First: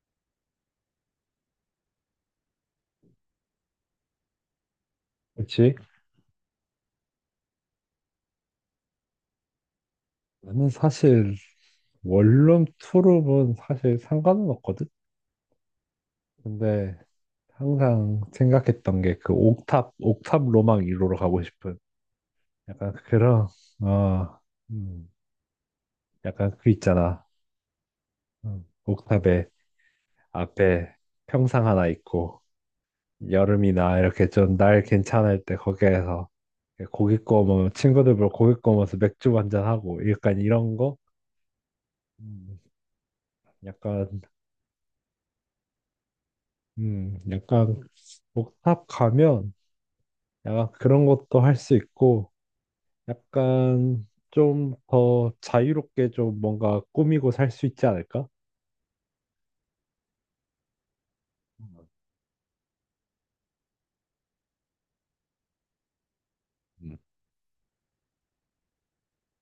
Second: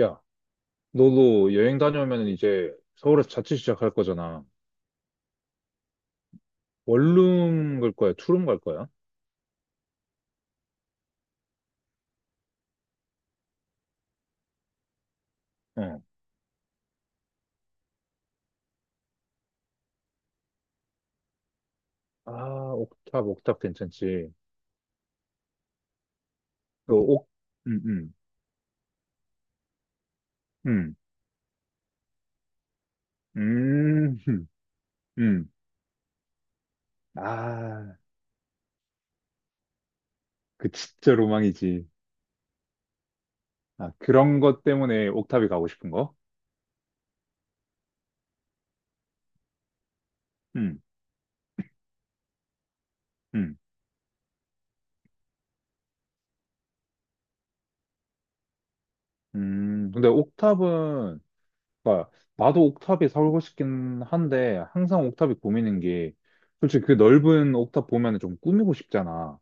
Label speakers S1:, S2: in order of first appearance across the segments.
S1: 야, 너도 여행 다녀오면 이제 서울에서 자취 시작할 거잖아.
S2: 그치?
S1: 원룸 갈 거야? 투룸 갈 거야?
S2: 나는 사실 원룸 투룸은 사실 상관은 없거든?
S1: 어.
S2: 근데 항상 생각했던 게 그 옥탑, 옥탑 로망 1호로 가고 싶은
S1: 아,
S2: 약간
S1: 옥탑,
S2: 그런,
S1: 옥탑 괜찮지.
S2: 어, 음, 약간 그
S1: 그
S2: 있잖아.
S1: 옥, 음, 음,
S2: 옥탑에 앞에
S1: 음,
S2: 평상 하나 있고 여름이나
S1: 음,
S2: 이렇게
S1: 음.
S2: 좀 날 괜찮을
S1: 음.
S2: 때 거기에서 고기 구워 먹으면
S1: 아,
S2: 친구들 보러 고기 구워 먹으면서 맥주 한잔하고 약간
S1: 그
S2: 이런 거?
S1: 진짜 로망이지.
S2: 음,
S1: 아,
S2: 약간,
S1: 그런 것 때문에 옥탑이 가고 싶은 거?
S2: 약간 옥탑 가면 약간
S1: 음,
S2: 그런 것도 할 수 있고,
S1: 음,
S2: 약간 좀 더 자유롭게 좀 뭔가 꾸미고 살 수 있지 않을까?
S1: 근데 옥탑은, 그러니까 나도 옥탑에 살고 싶긴 한데, 항상 옥탑이 고민인 게, 솔직히 그
S2: 음,
S1: 넓은 옥탑 보면 좀 꾸미고 싶잖아.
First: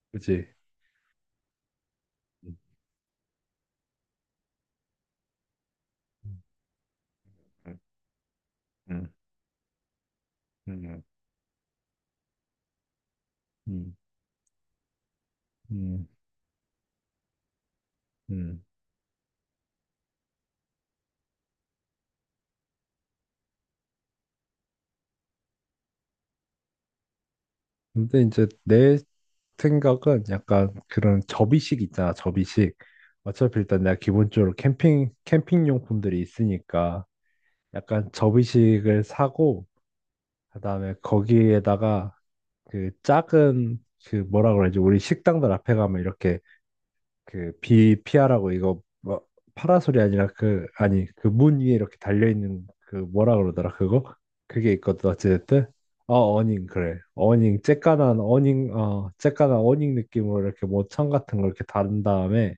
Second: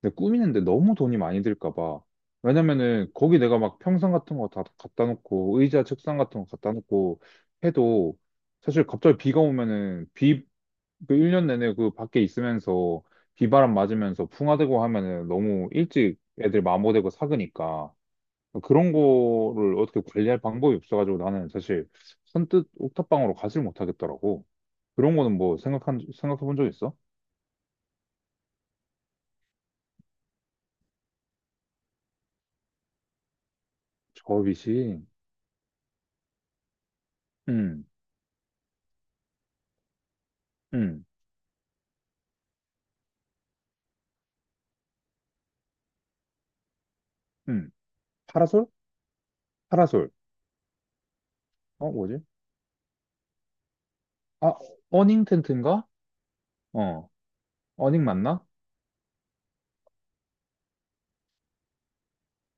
S1: 근데
S2: 그지?
S1: 꾸미는데 너무 돈이 많이 들까 봐.
S2: 음,
S1: 왜냐면은 거기 내가 막 평상 같은 거 다 갖다 놓고 의자 책상 같은 거 갖다 놓고
S2: 음,
S1: 해도 사실
S2: 음,
S1: 갑자기 비가 오면은 비
S2: 음,
S1: 그 1년 내내 그 밖에 있으면서 비바람
S2: 음,
S1: 맞으면서 풍화되고 하면은 너무
S2: 음,
S1: 일찍 애들 마모되고 삭으니까
S2: 음.
S1: 그런 거를 어떻게 관리할 방법이 없어가지고 나는 사실 선뜻 옥탑방으로 가질 못하겠더라고. 그런 거는 뭐 생각한 생각해 본 적 있어?
S2: 근데 이제 내 생각은 약간 그런 접이식 있잖아, 접이식. 어차피 일단 내가 기본적으로
S1: 접이식.
S2: 캠핑 용품들이 있으니까
S1: 응,
S2: 약간 접이식을 사고, 그다음에
S1: 응,
S2: 거기에다가 그 작은 그 뭐라 그러지 우리 식당들 앞에 가면 이렇게 그
S1: 응.
S2: 비 피하라고
S1: 파라솔?
S2: 이거 뭐 파라솔이
S1: 파라솔.
S2: 아니라 그 아니 그 문 위에
S1: 어,
S2: 이렇게
S1: 뭐지?
S2: 달려 있는 그 뭐라 그러더라 그거
S1: 아,
S2: 그게 있거든.
S1: 어닝
S2: 어찌됐든
S1: 텐트인가?
S2: 어닝, 그래
S1: 어,
S2: 어닝,
S1: 어닝
S2: 쬐깐한
S1: 맞나?
S2: 어닝, 쬐깐한 어닝 느낌으로 이렇게 모천 같은 걸 이렇게 다른 다음에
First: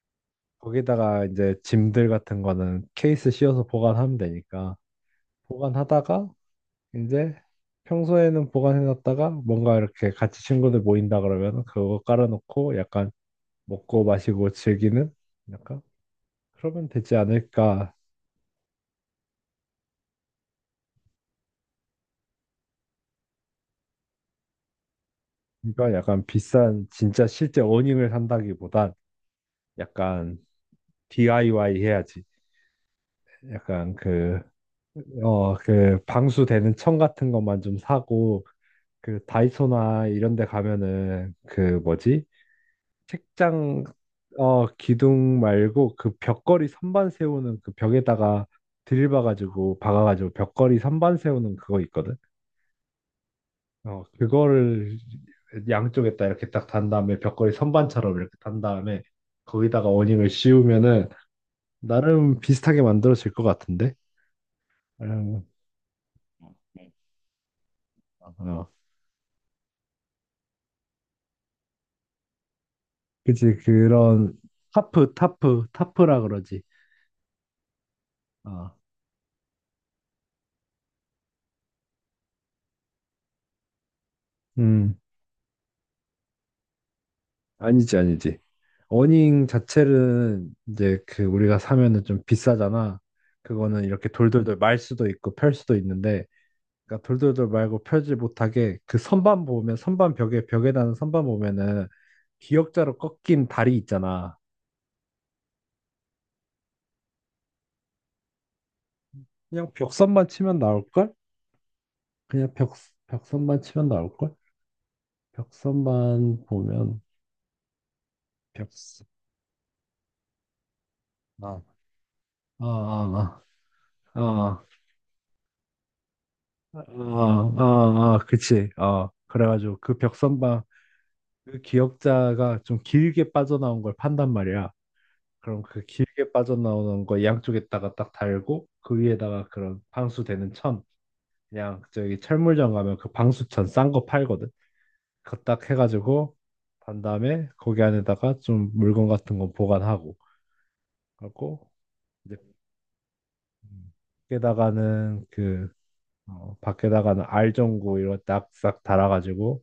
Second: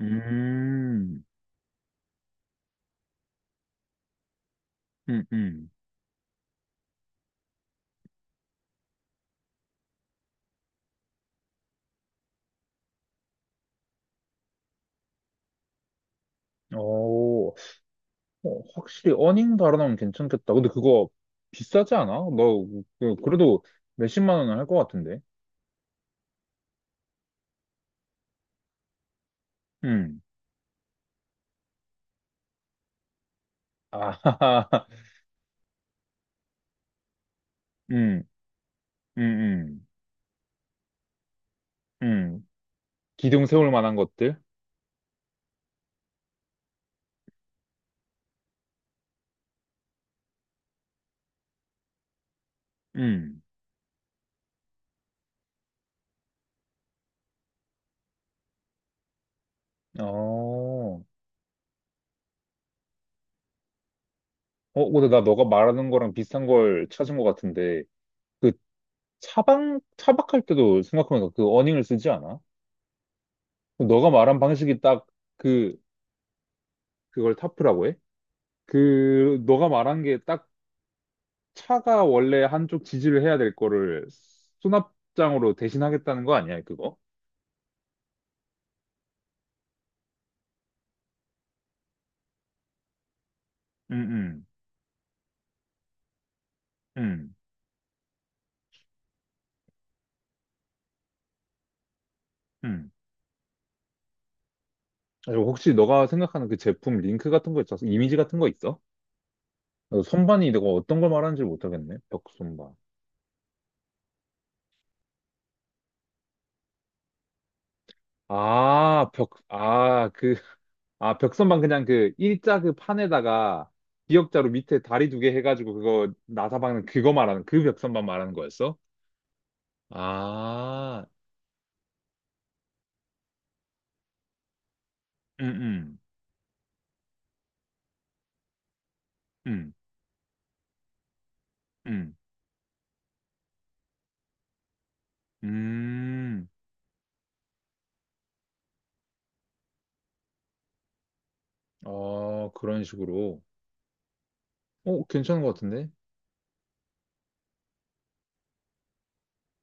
S1: 음,
S2: 거기다가 이제 짐들 같은 거는 케이스 씌워서 보관하면 되니까
S1: 음, 음.
S2: 보관하다가 이제 평소에는 보관해놨다가 뭔가 이렇게 같이 친구들 모인다 그러면 그거 깔아놓고 약간 먹고 마시고 즐기는 약간 그러면 되지
S1: 오,
S2: 않을까.
S1: 어, 확실히 어닝 달아나면 괜찮겠다. 근데 그거 비싸지 않아? 너, 그래도 몇십만 원은 할 것 같은데.
S2: 그러니까 약간 비싼 진짜 실제 어닝을 산다기보단
S1: 음.
S2: 약간 DIY 해야지. 약간 그,
S1: 아,
S2: 그 방수되는 천 같은 것만 좀
S1: 음,
S2: 사고
S1: 음,
S2: 그
S1: 음,
S2: 다이소나 이런 데 가면은 그 뭐지?
S1: 음. 기둥 세울
S2: 책장.
S1: 만한 것들?
S2: 기둥 말고 그 벽걸이 선반 세우는 그 벽에다가 드릴 박아가지고 벽걸이 선반 세우는 그거 있거든.
S1: 음.
S2: 그거를 양쪽에다 이렇게 딱 단 다음에 벽걸이 선반처럼 이렇게 단 다음에 거기다가 어닝을
S1: 어.
S2: 씌우면은 나름 비슷하게 만들어질 것 같은데.
S1: 어, 근데 나 너가
S2: 음,
S1: 말하는 거랑 비슷한 걸
S2: 네.
S1: 찾은 것 같은데. 그
S2: 어,
S1: 차박할 때도 생각하면서 그 어닝을 쓰지 않아?
S2: 그치
S1: 너가
S2: 그런
S1: 말한 방식이 딱
S2: 타프 타프
S1: 그,
S2: 타프라 그러지.
S1: 그걸 타프라고 해?
S2: 어.
S1: 그, 너가 말한 게 딱 차가 원래 한쪽 지지를 해야 될 거를
S2: 음.
S1: 수납장으로 대신하겠다는 거 아니야, 그거?
S2: 아니지, 아니지. 어닝 자체는 이제 그 우리가 사면은 좀 비싸잖아. 그거는
S1: 응,
S2: 이렇게
S1: 응,
S2: 돌돌돌 말 수도 있고 펼 수도 있는데, 그러니까
S1: 응,
S2: 돌돌돌 말고 펴지 못하게 그 선반 보면 선반 벽에 다는 선반 보면은
S1: 응.
S2: 기역자로 꺾인 다리 있잖아.
S1: 혹시 너가 생각하는 그 제품 링크 같은 거 있어서 이미지 같은 거 있어?
S2: 그냥
S1: 어,
S2: 벽선만
S1: 선반이
S2: 치면
S1: 내가 어떤 걸
S2: 나올걸?
S1: 말하는지 못하겠네. 벽
S2: 그냥 벽
S1: 선반.
S2: 벽선만 치면 나올걸? 벽선만 보면 벽선.
S1: 아, 벽, 아, 그, 아, 벽선반
S2: 아,
S1: 그냥 그 일자
S2: 아,
S1: 그
S2: 아,
S1: 판에다가
S2: 아,
S1: 기역자로
S2: 아,
S1: 밑에 다리 두개 해가지고 그거 나사
S2: 아,
S1: 박는 그거 말하는
S2: 아,
S1: 그 벽선반
S2: 아, 아,
S1: 말하는
S2: 그치.
S1: 거였어?
S2: 어, 그래가지고 그 벽선반,
S1: 아,
S2: 그 기역자가 좀 길게 빠져나온 걸 판단 말이야.
S1: 음,
S2: 그럼 그
S1: 음,
S2: 길게 빠져나오는 거 양쪽에다가 딱 달고 그 위에다가
S1: 음,
S2: 그런 방수되는 천, 그냥
S1: 음,
S2: 저기 철물점 가면 그 방수천 싼 거 팔거든. 그거 딱 해가지고
S1: 음.
S2: 단 다음에 거기 안에다가 좀 물건 같은 거 보관하고 하고 이제
S1: 어, 그런 식으로.
S2: 음,
S1: 어,
S2: 밖에다가는
S1: 괜찮은 것
S2: 그
S1: 같은데?
S2: 밖에다가는 알전구 이런 딱싹 달아가지고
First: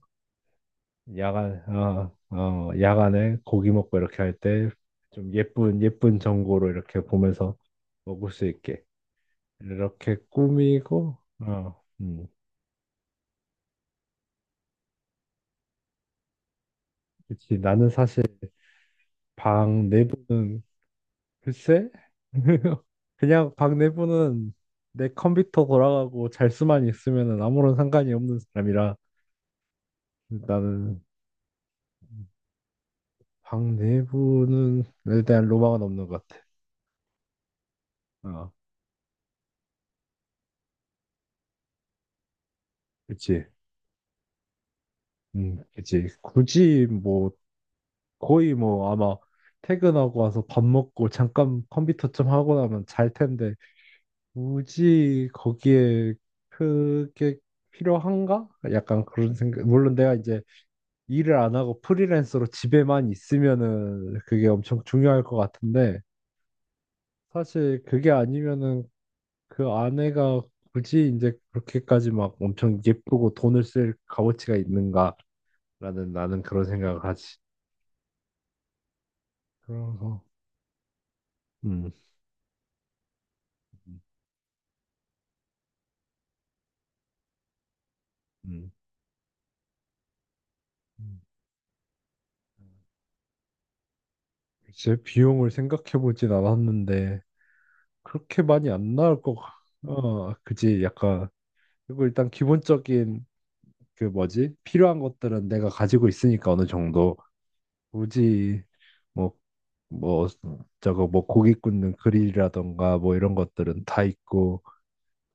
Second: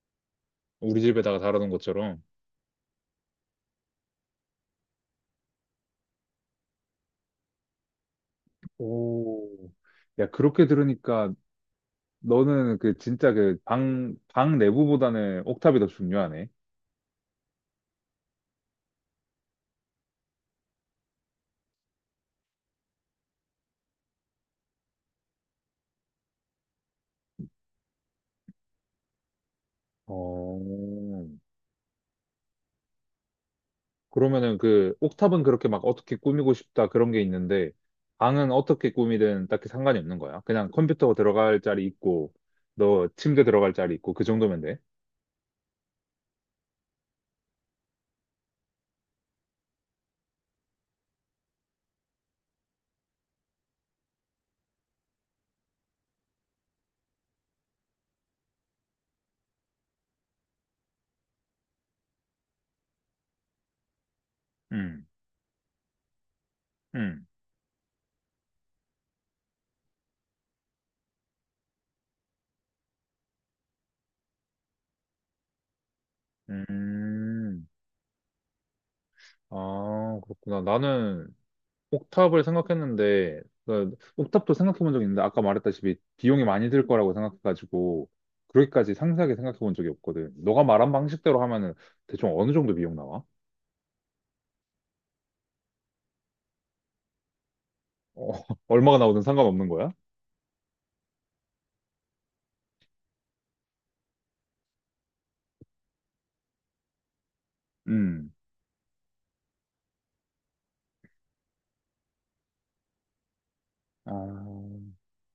S1: 우리 집에다가 달아놓은 것처럼.
S2: 야간에 고기 먹고 이렇게 할 때 좀 예쁜, 예쁜 전골로 이렇게 보면서 먹을 수 있게
S1: 오,
S2: 이렇게
S1: 야, 그렇게
S2: 꾸미고,
S1: 들으니까 너는 그 진짜 그 방 내부보다는 옥탑이 더 중요하네.
S2: 그치. 나는 사실 방 내부는 글쎄, 그냥 방 내부는 내 컴퓨터 돌아가고 잘 수만 있으면은 아무런 상관이 없는 사람이라
S1: 어,
S2: 나는 방
S1: 그러면은
S2: 내부는
S1: 그
S2: 에
S1: 옥탑은
S2: 대한
S1: 그렇게
S2: 로망은
S1: 막
S2: 없는
S1: 어떻게
S2: 것 같아.
S1: 꾸미고 싶다 그런 게 있는데 방은
S2: 어,
S1: 어떻게 꾸미든 딱히 상관이 없는 거야. 그냥 컴퓨터 들어갈 자리 있고 너 침대
S2: 그치.
S1: 들어갈 자리 있고 그 정도면 돼.
S2: 그치. 굳이 뭐 거의 뭐 아마 퇴근하고 와서 밥 먹고 잠깐 컴퓨터 좀 하고 나면 잘 텐데 굳이 거기에 그게 필요한가? 약간 그런 생각. 물론 내가 이제 일을 안 하고 프리랜서로 집에만 있으면은 그게 엄청
S1: 음,
S2: 중요할 것 같은데
S1: 음,
S2: 사실 그게 아니면은 그 아내가 굳이 이제 그렇게까지 막 엄청 예쁘고 돈을 쓸 값어치가 있는가라는, 나는 그런 생각을 하지.
S1: 음. 아,
S2: 그래서
S1: 그렇구나. 나는
S2: 음.
S1: 옥탑을 생각했는데 그
S2: 음.
S1: 옥탑도 생각해 본 적 있는데 아까 말했다시피 비용이 많이 들 거라고 생각해가지고
S2: 음.
S1: 그렇게까지 상세하게 생각해 본 적이 없거든. 너가 말한
S2: 음.
S1: 방식대로 하면은 대충 어느 정도 비용 나와?
S2: 글쎄, 비용을 생각해보진 않았는데,
S1: 어,
S2: 그렇게 많이 안
S1: 얼마가
S2: 나올
S1: 나오든
S2: 것 같,
S1: 상관없는 거야?
S2: 어, 그지, 약간. 그리고 일단 기본적인, 그 뭐지, 필요한 것들은 내가 가지고 있으니까 어느 정도.
S1: 음.
S2: 굳이, 뭐, 뭐, 저거, 뭐, 고기 굽는 그릴이라던가, 뭐, 이런 것들은 다
S1: 아,
S2: 있고,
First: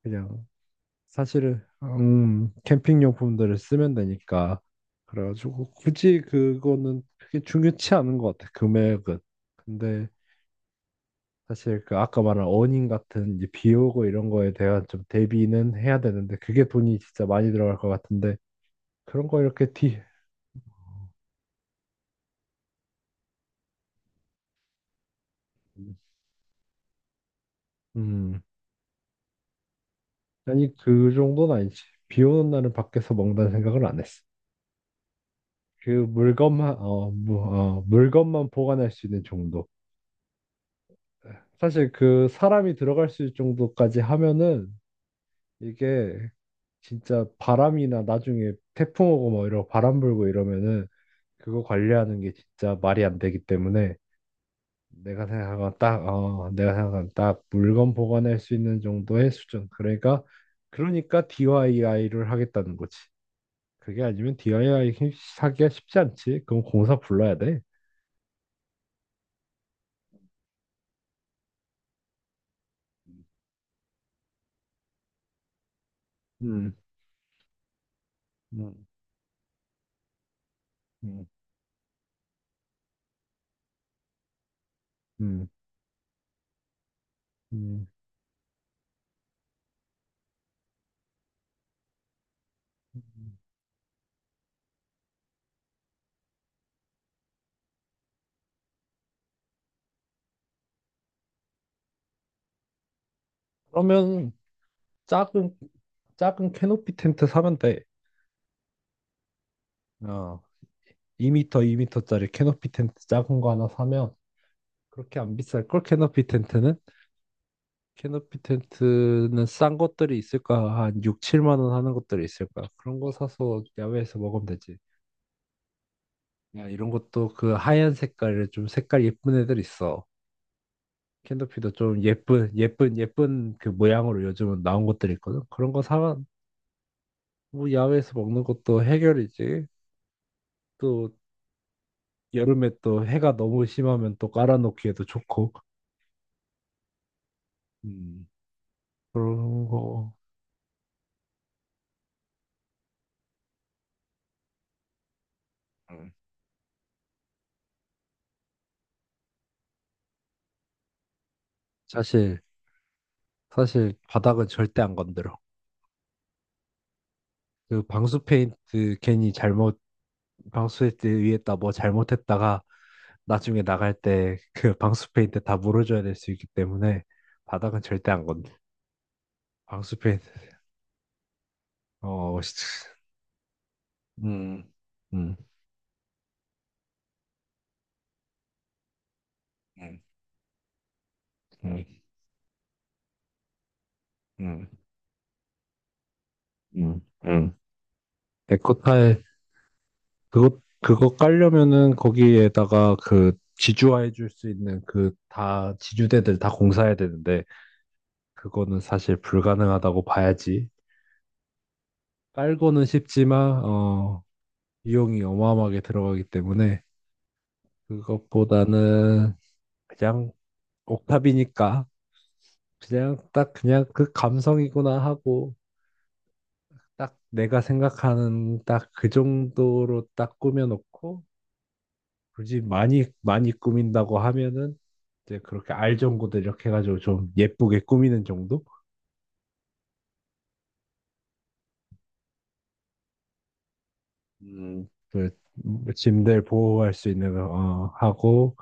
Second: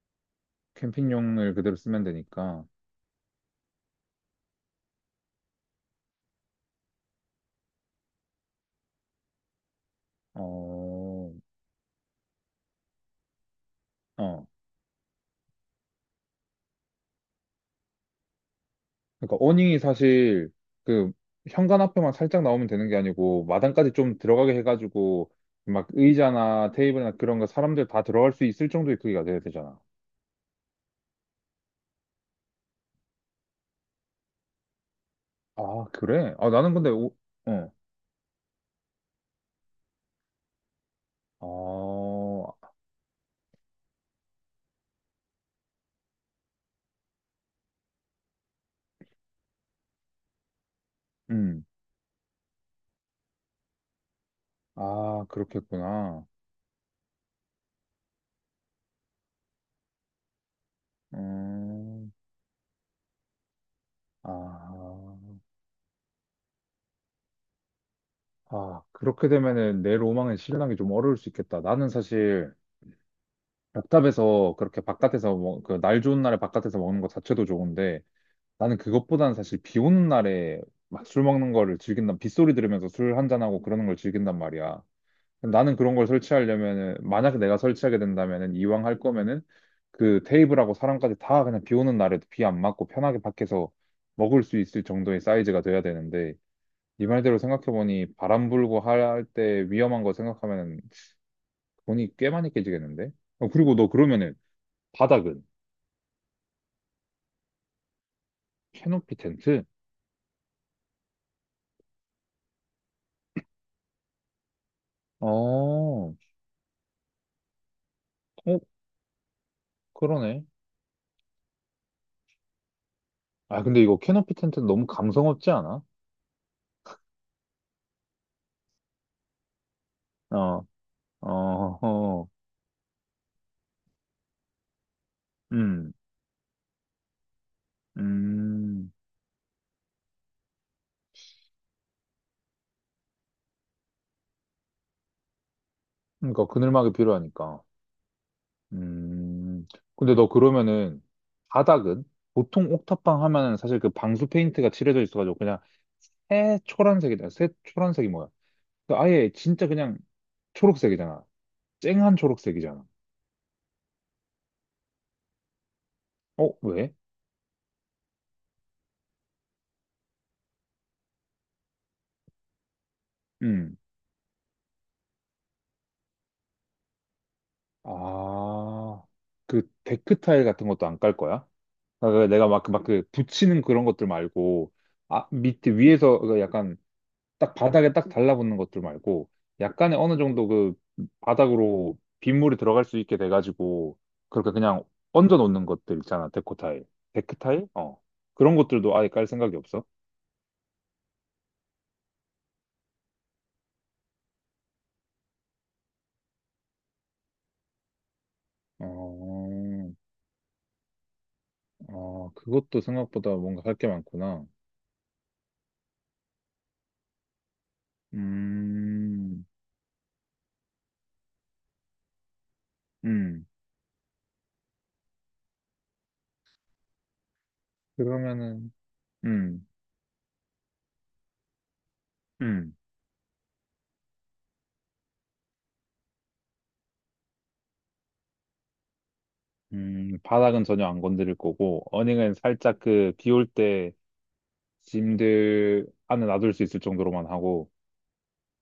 S2: 그냥,
S1: 캠핑용을
S2: 사실은,
S1: 그대로 쓰면 되니까.
S2: 캠핑 용품들을 쓰면 되니까. 그래가지고, 굳이 그거는 크게 중요치 않은 것 같아, 금액은. 근데,
S1: 어,
S2: 사실 그 아까 말한 어닝 같은 이제 비 오고 이런
S1: 어.
S2: 거에 대한 좀 대비는 해야 되는데 그게 돈이 진짜 많이 들어갈 것 같은데 그런
S1: 그러니까
S2: 거 이렇게
S1: 어닝이
S2: 뒤
S1: 사실 그 현관 앞에만 살짝 나오면 되는 게 아니고 마당까지 좀 들어가게 해가지고 막 의자나 테이블이나 그런 거 사람들 다 들어갈
S2: 음.
S1: 수 있을 정도의 크기가 돼야 되잖아.
S2: 아니 그 정도는 아니지. 비 오는 날은 밖에서 먹는다는 생각을 안 했어.
S1: 아,
S2: 그
S1: 그래? 아, 나는
S2: 물건만
S1: 근데 오, 어.
S2: 물건만 보관할 수 있는 정도. 사실 그
S1: 아,
S2: 사람이 들어갈 수 있을 정도까지 하면은 이게 진짜 바람이나 나중에 태풍 오고 뭐 이러고 바람 불고 이러면은 그거
S1: 음.
S2: 관리하는 게 진짜 말이 안 되기 때문에
S1: 아, 그렇겠구나.
S2: 내가 생각한 딱 물건 보관할 수 있는 정도의 수준. 그러니까, 그러니까
S1: 음.
S2: DIY를 하겠다는 거지. 그게 아니면
S1: 아,
S2: DIY 하기가 쉽지 않지. 그럼 공사 불러야 돼.
S1: 아, 그렇게 되면은 내 로망은 실현하기 좀 어려울 수 있겠다. 나는 사실 벽탑에서 그렇게 바깥에서 먹, 그날 좋은 날에
S2: 음,
S1: 바깥에서 먹는 것 자체도 좋은데 나는
S2: 음,
S1: 그것보다는 사실 비 오는 날에 막 술
S2: 음,
S1: 먹는 거를 즐긴다 빗소리 들으면서 술 한 잔하고 그러는 걸 즐긴단 말이야.
S2: 음,
S1: 근데 나는 그런 걸 설치하려면은 만약에 내가
S2: 음.
S1: 설치하게 된다면은 이왕 할 거면은 그 테이블하고 사람까지 다 그냥 비 오는 날에도 비 안 맞고 편하게 밖에서 먹을 수 있을 정도의 사이즈가 돼야 되는데 네 말대로 생각해보니 바람 불고 할 때 위험한 거 생각하면 돈이 꽤 많이 깨지겠는데? 어, 그리고 너
S2: 그러면
S1: 그러면은 바닥은?
S2: 작은 작은 캐노피 텐트 사면 돼.
S1: 캐노피 텐트?
S2: 어, 2m, 2m짜리 캐노피 텐트 작은 거 하나 사면 그렇게
S1: 어,
S2: 안 비쌀 걸.
S1: 어,
S2: 캐노피 텐트는? 캐노피 텐트는 싼 것들이
S1: 그러네.
S2: 있을까? 한 6, 7만 원 하는 것들이 있을까? 그런 거
S1: 아,
S2: 사서
S1: 근데 이거
S2: 야외에서
S1: 캐노피
S2: 먹으면
S1: 텐트
S2: 되지.
S1: 너무 감성 없지 않아?
S2: 야, 이런 것도 그 하얀 색깔을, 좀 색깔 예쁜 애들 있어.
S1: 어, 어,
S2: 캐노피도 좀
S1: 어,
S2: 예쁜, 예쁜, 예쁜 그 모양으로 요즘은 나온 것들이 있거든. 그런 거
S1: 음,
S2: 사, 뭐 야외에서 먹는 것도
S1: 음.
S2: 해결이지. 또 여름에 또 해가 너무 심하면 또 깔아놓기에도 좋고.
S1: 그러니까 그늘막이 필요하니까.
S2: 음,
S1: 음.
S2: 그런 거.
S1: 근데 너 그러면은 바닥은? 보통 옥탑방 하면은 사실 그 방수 페인트가 칠해져 있어가지고 그냥
S2: 음.
S1: 새 초란색이다. 새 초란색이 뭐야? 그 아예 진짜 그냥 초록색이잖아. 쨍한
S2: 사실,
S1: 초록색이잖아.
S2: 사실 바닥은 절대 안 건드려.
S1: 어, 왜?
S2: 그 방수 페인트 괜히 잘못, 방수 페인트 위에다 뭐 잘못했다가 나중에
S1: 음.
S2: 나갈 때 그 방수 페인트 다 물어줘야 될 수 있기 때문에 바닥은 절대 안 건드.
S1: 아, 그
S2: 방수
S1: 데크
S2: 페인트
S1: 타일 같은 것도 안 깔 거야? 그러니까 내가 막,
S2: 시-
S1: 붙이는 그런 것들
S2: 음,
S1: 말고, 아,
S2: 음,
S1: 밑에, 위에서 그 약간 딱 바닥에 딱 달라붙는 것들 말고, 약간의
S2: 음,
S1: 어느 정도 그
S2: 음,
S1: 바닥으로 빗물이 들어갈 수 있게 돼가지고, 그렇게
S2: 음,
S1: 그냥 얹어 놓는 것들 있잖아, 데코 타일.
S2: 음.
S1: 데크
S2: 음.
S1: 타일? 어. 그런 것들도 아예
S2: 에코타일.
S1: 깔 생각이 없어?
S2: 그거 깔려면은 거기에다가 그 지주화해 줄 수 있는 그 다 지주대들 다 공사해야 되는데 그거는 사실
S1: 어,
S2: 불가능하다고 봐야지.
S1: 아, 그것도
S2: 깔고는
S1: 생각보다 뭔가
S2: 쉽지만
S1: 할 게 많구나.
S2: 비용이 어마어마하게 들어가기 때문에 그것보다는
S1: 음,
S2: 그냥 옥탑이니까 그냥
S1: 음.
S2: 딱 그냥 그 감성이구나 하고 딱 내가 생각하는
S1: 그러면은,
S2: 딱 그
S1: 음.
S2: 정도로 딱 꾸며놓고 굳이
S1: 음,
S2: 많이 많이 꾸민다고 하면은 이제 그렇게 알전구도 이렇게 해가지고 좀 예쁘게 꾸미는 정도?
S1: 바닥은 전혀 안 건드릴 거고, 어닝은 살짝 그, 비올 때
S2: 그
S1: 짐들
S2: 뭐,
S1: 안에
S2: 짐들
S1: 놔둘 수 있을
S2: 보호할 수
S1: 정도로만
S2: 있는 거
S1: 하고,
S2: 하고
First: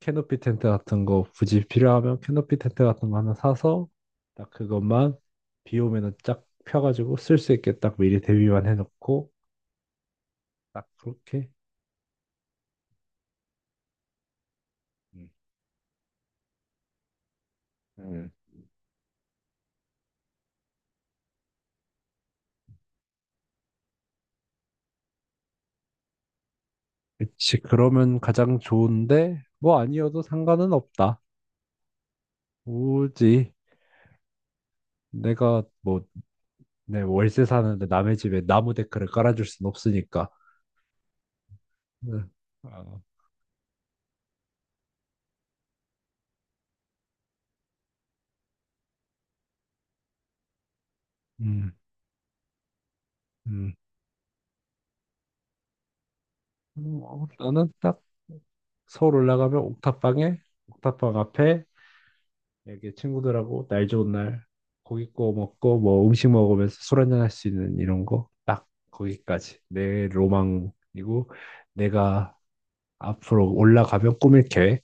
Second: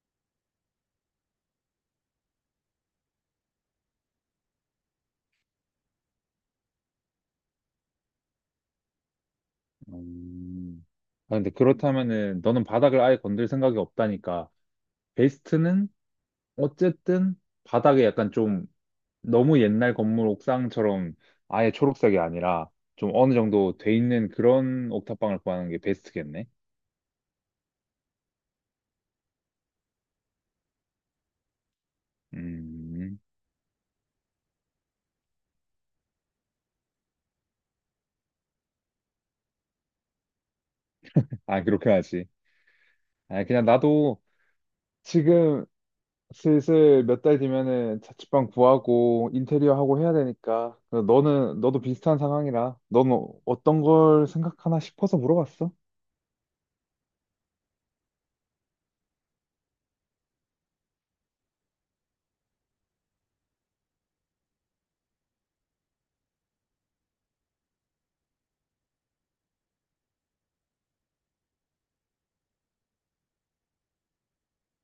S2: 캐노피 텐트 같은 거 굳이 필요하면 캐노피 텐트 같은 거 하나 사서 딱 그것만 비 오면은 쫙 펴가지고 쓸 수 있게 딱 미리 대비만 해놓고
S1: 음,
S2: 딱
S1: 아, 근데
S2: 그렇게
S1: 그렇다면은, 너는 바닥을 아예 건들 생각이 없다니까,
S2: 음.
S1: 베스트는 어쨌든 바닥에
S2: 음.
S1: 약간 좀 너무 옛날 건물 옥상처럼 아예 초록색이 아니라, 좀 어느 정도 돼 있는 그런 옥탑방을 구하는 게 베스트겠네.
S2: 그치. 그러면 가장 좋은데 뭐 아니어도 상관은 없다.
S1: 음,
S2: 오지. 내가 뭐 내 월세 사는데 남의 집에 나무 데크를 깔아줄 순 없으니까.
S1: 아, 그렇게 하지.
S2: 응. 어,
S1: 아, 그냥 나도 지금 슬슬 몇 달 뒤면은 자취방 구하고 인테리어 하고 해야 되니까. 너는,
S2: 음,
S1: 너도 비슷한 상황이라. 넌 어-
S2: 음.
S1: 어떤 걸 생각하나 싶어서 물어봤어.
S2: 어, 나는 딱 서울 올라가면 옥탑방에, 옥탑방 앞에 이렇게 친구들하고 날 좋은 날 고기 구워 먹고 뭐 음식 먹으면서 술 한잔 할 수 있는 이런 거, 딱 거기까지 내 로망이고, 내가 앞으로 올라가면 꾸밀 계획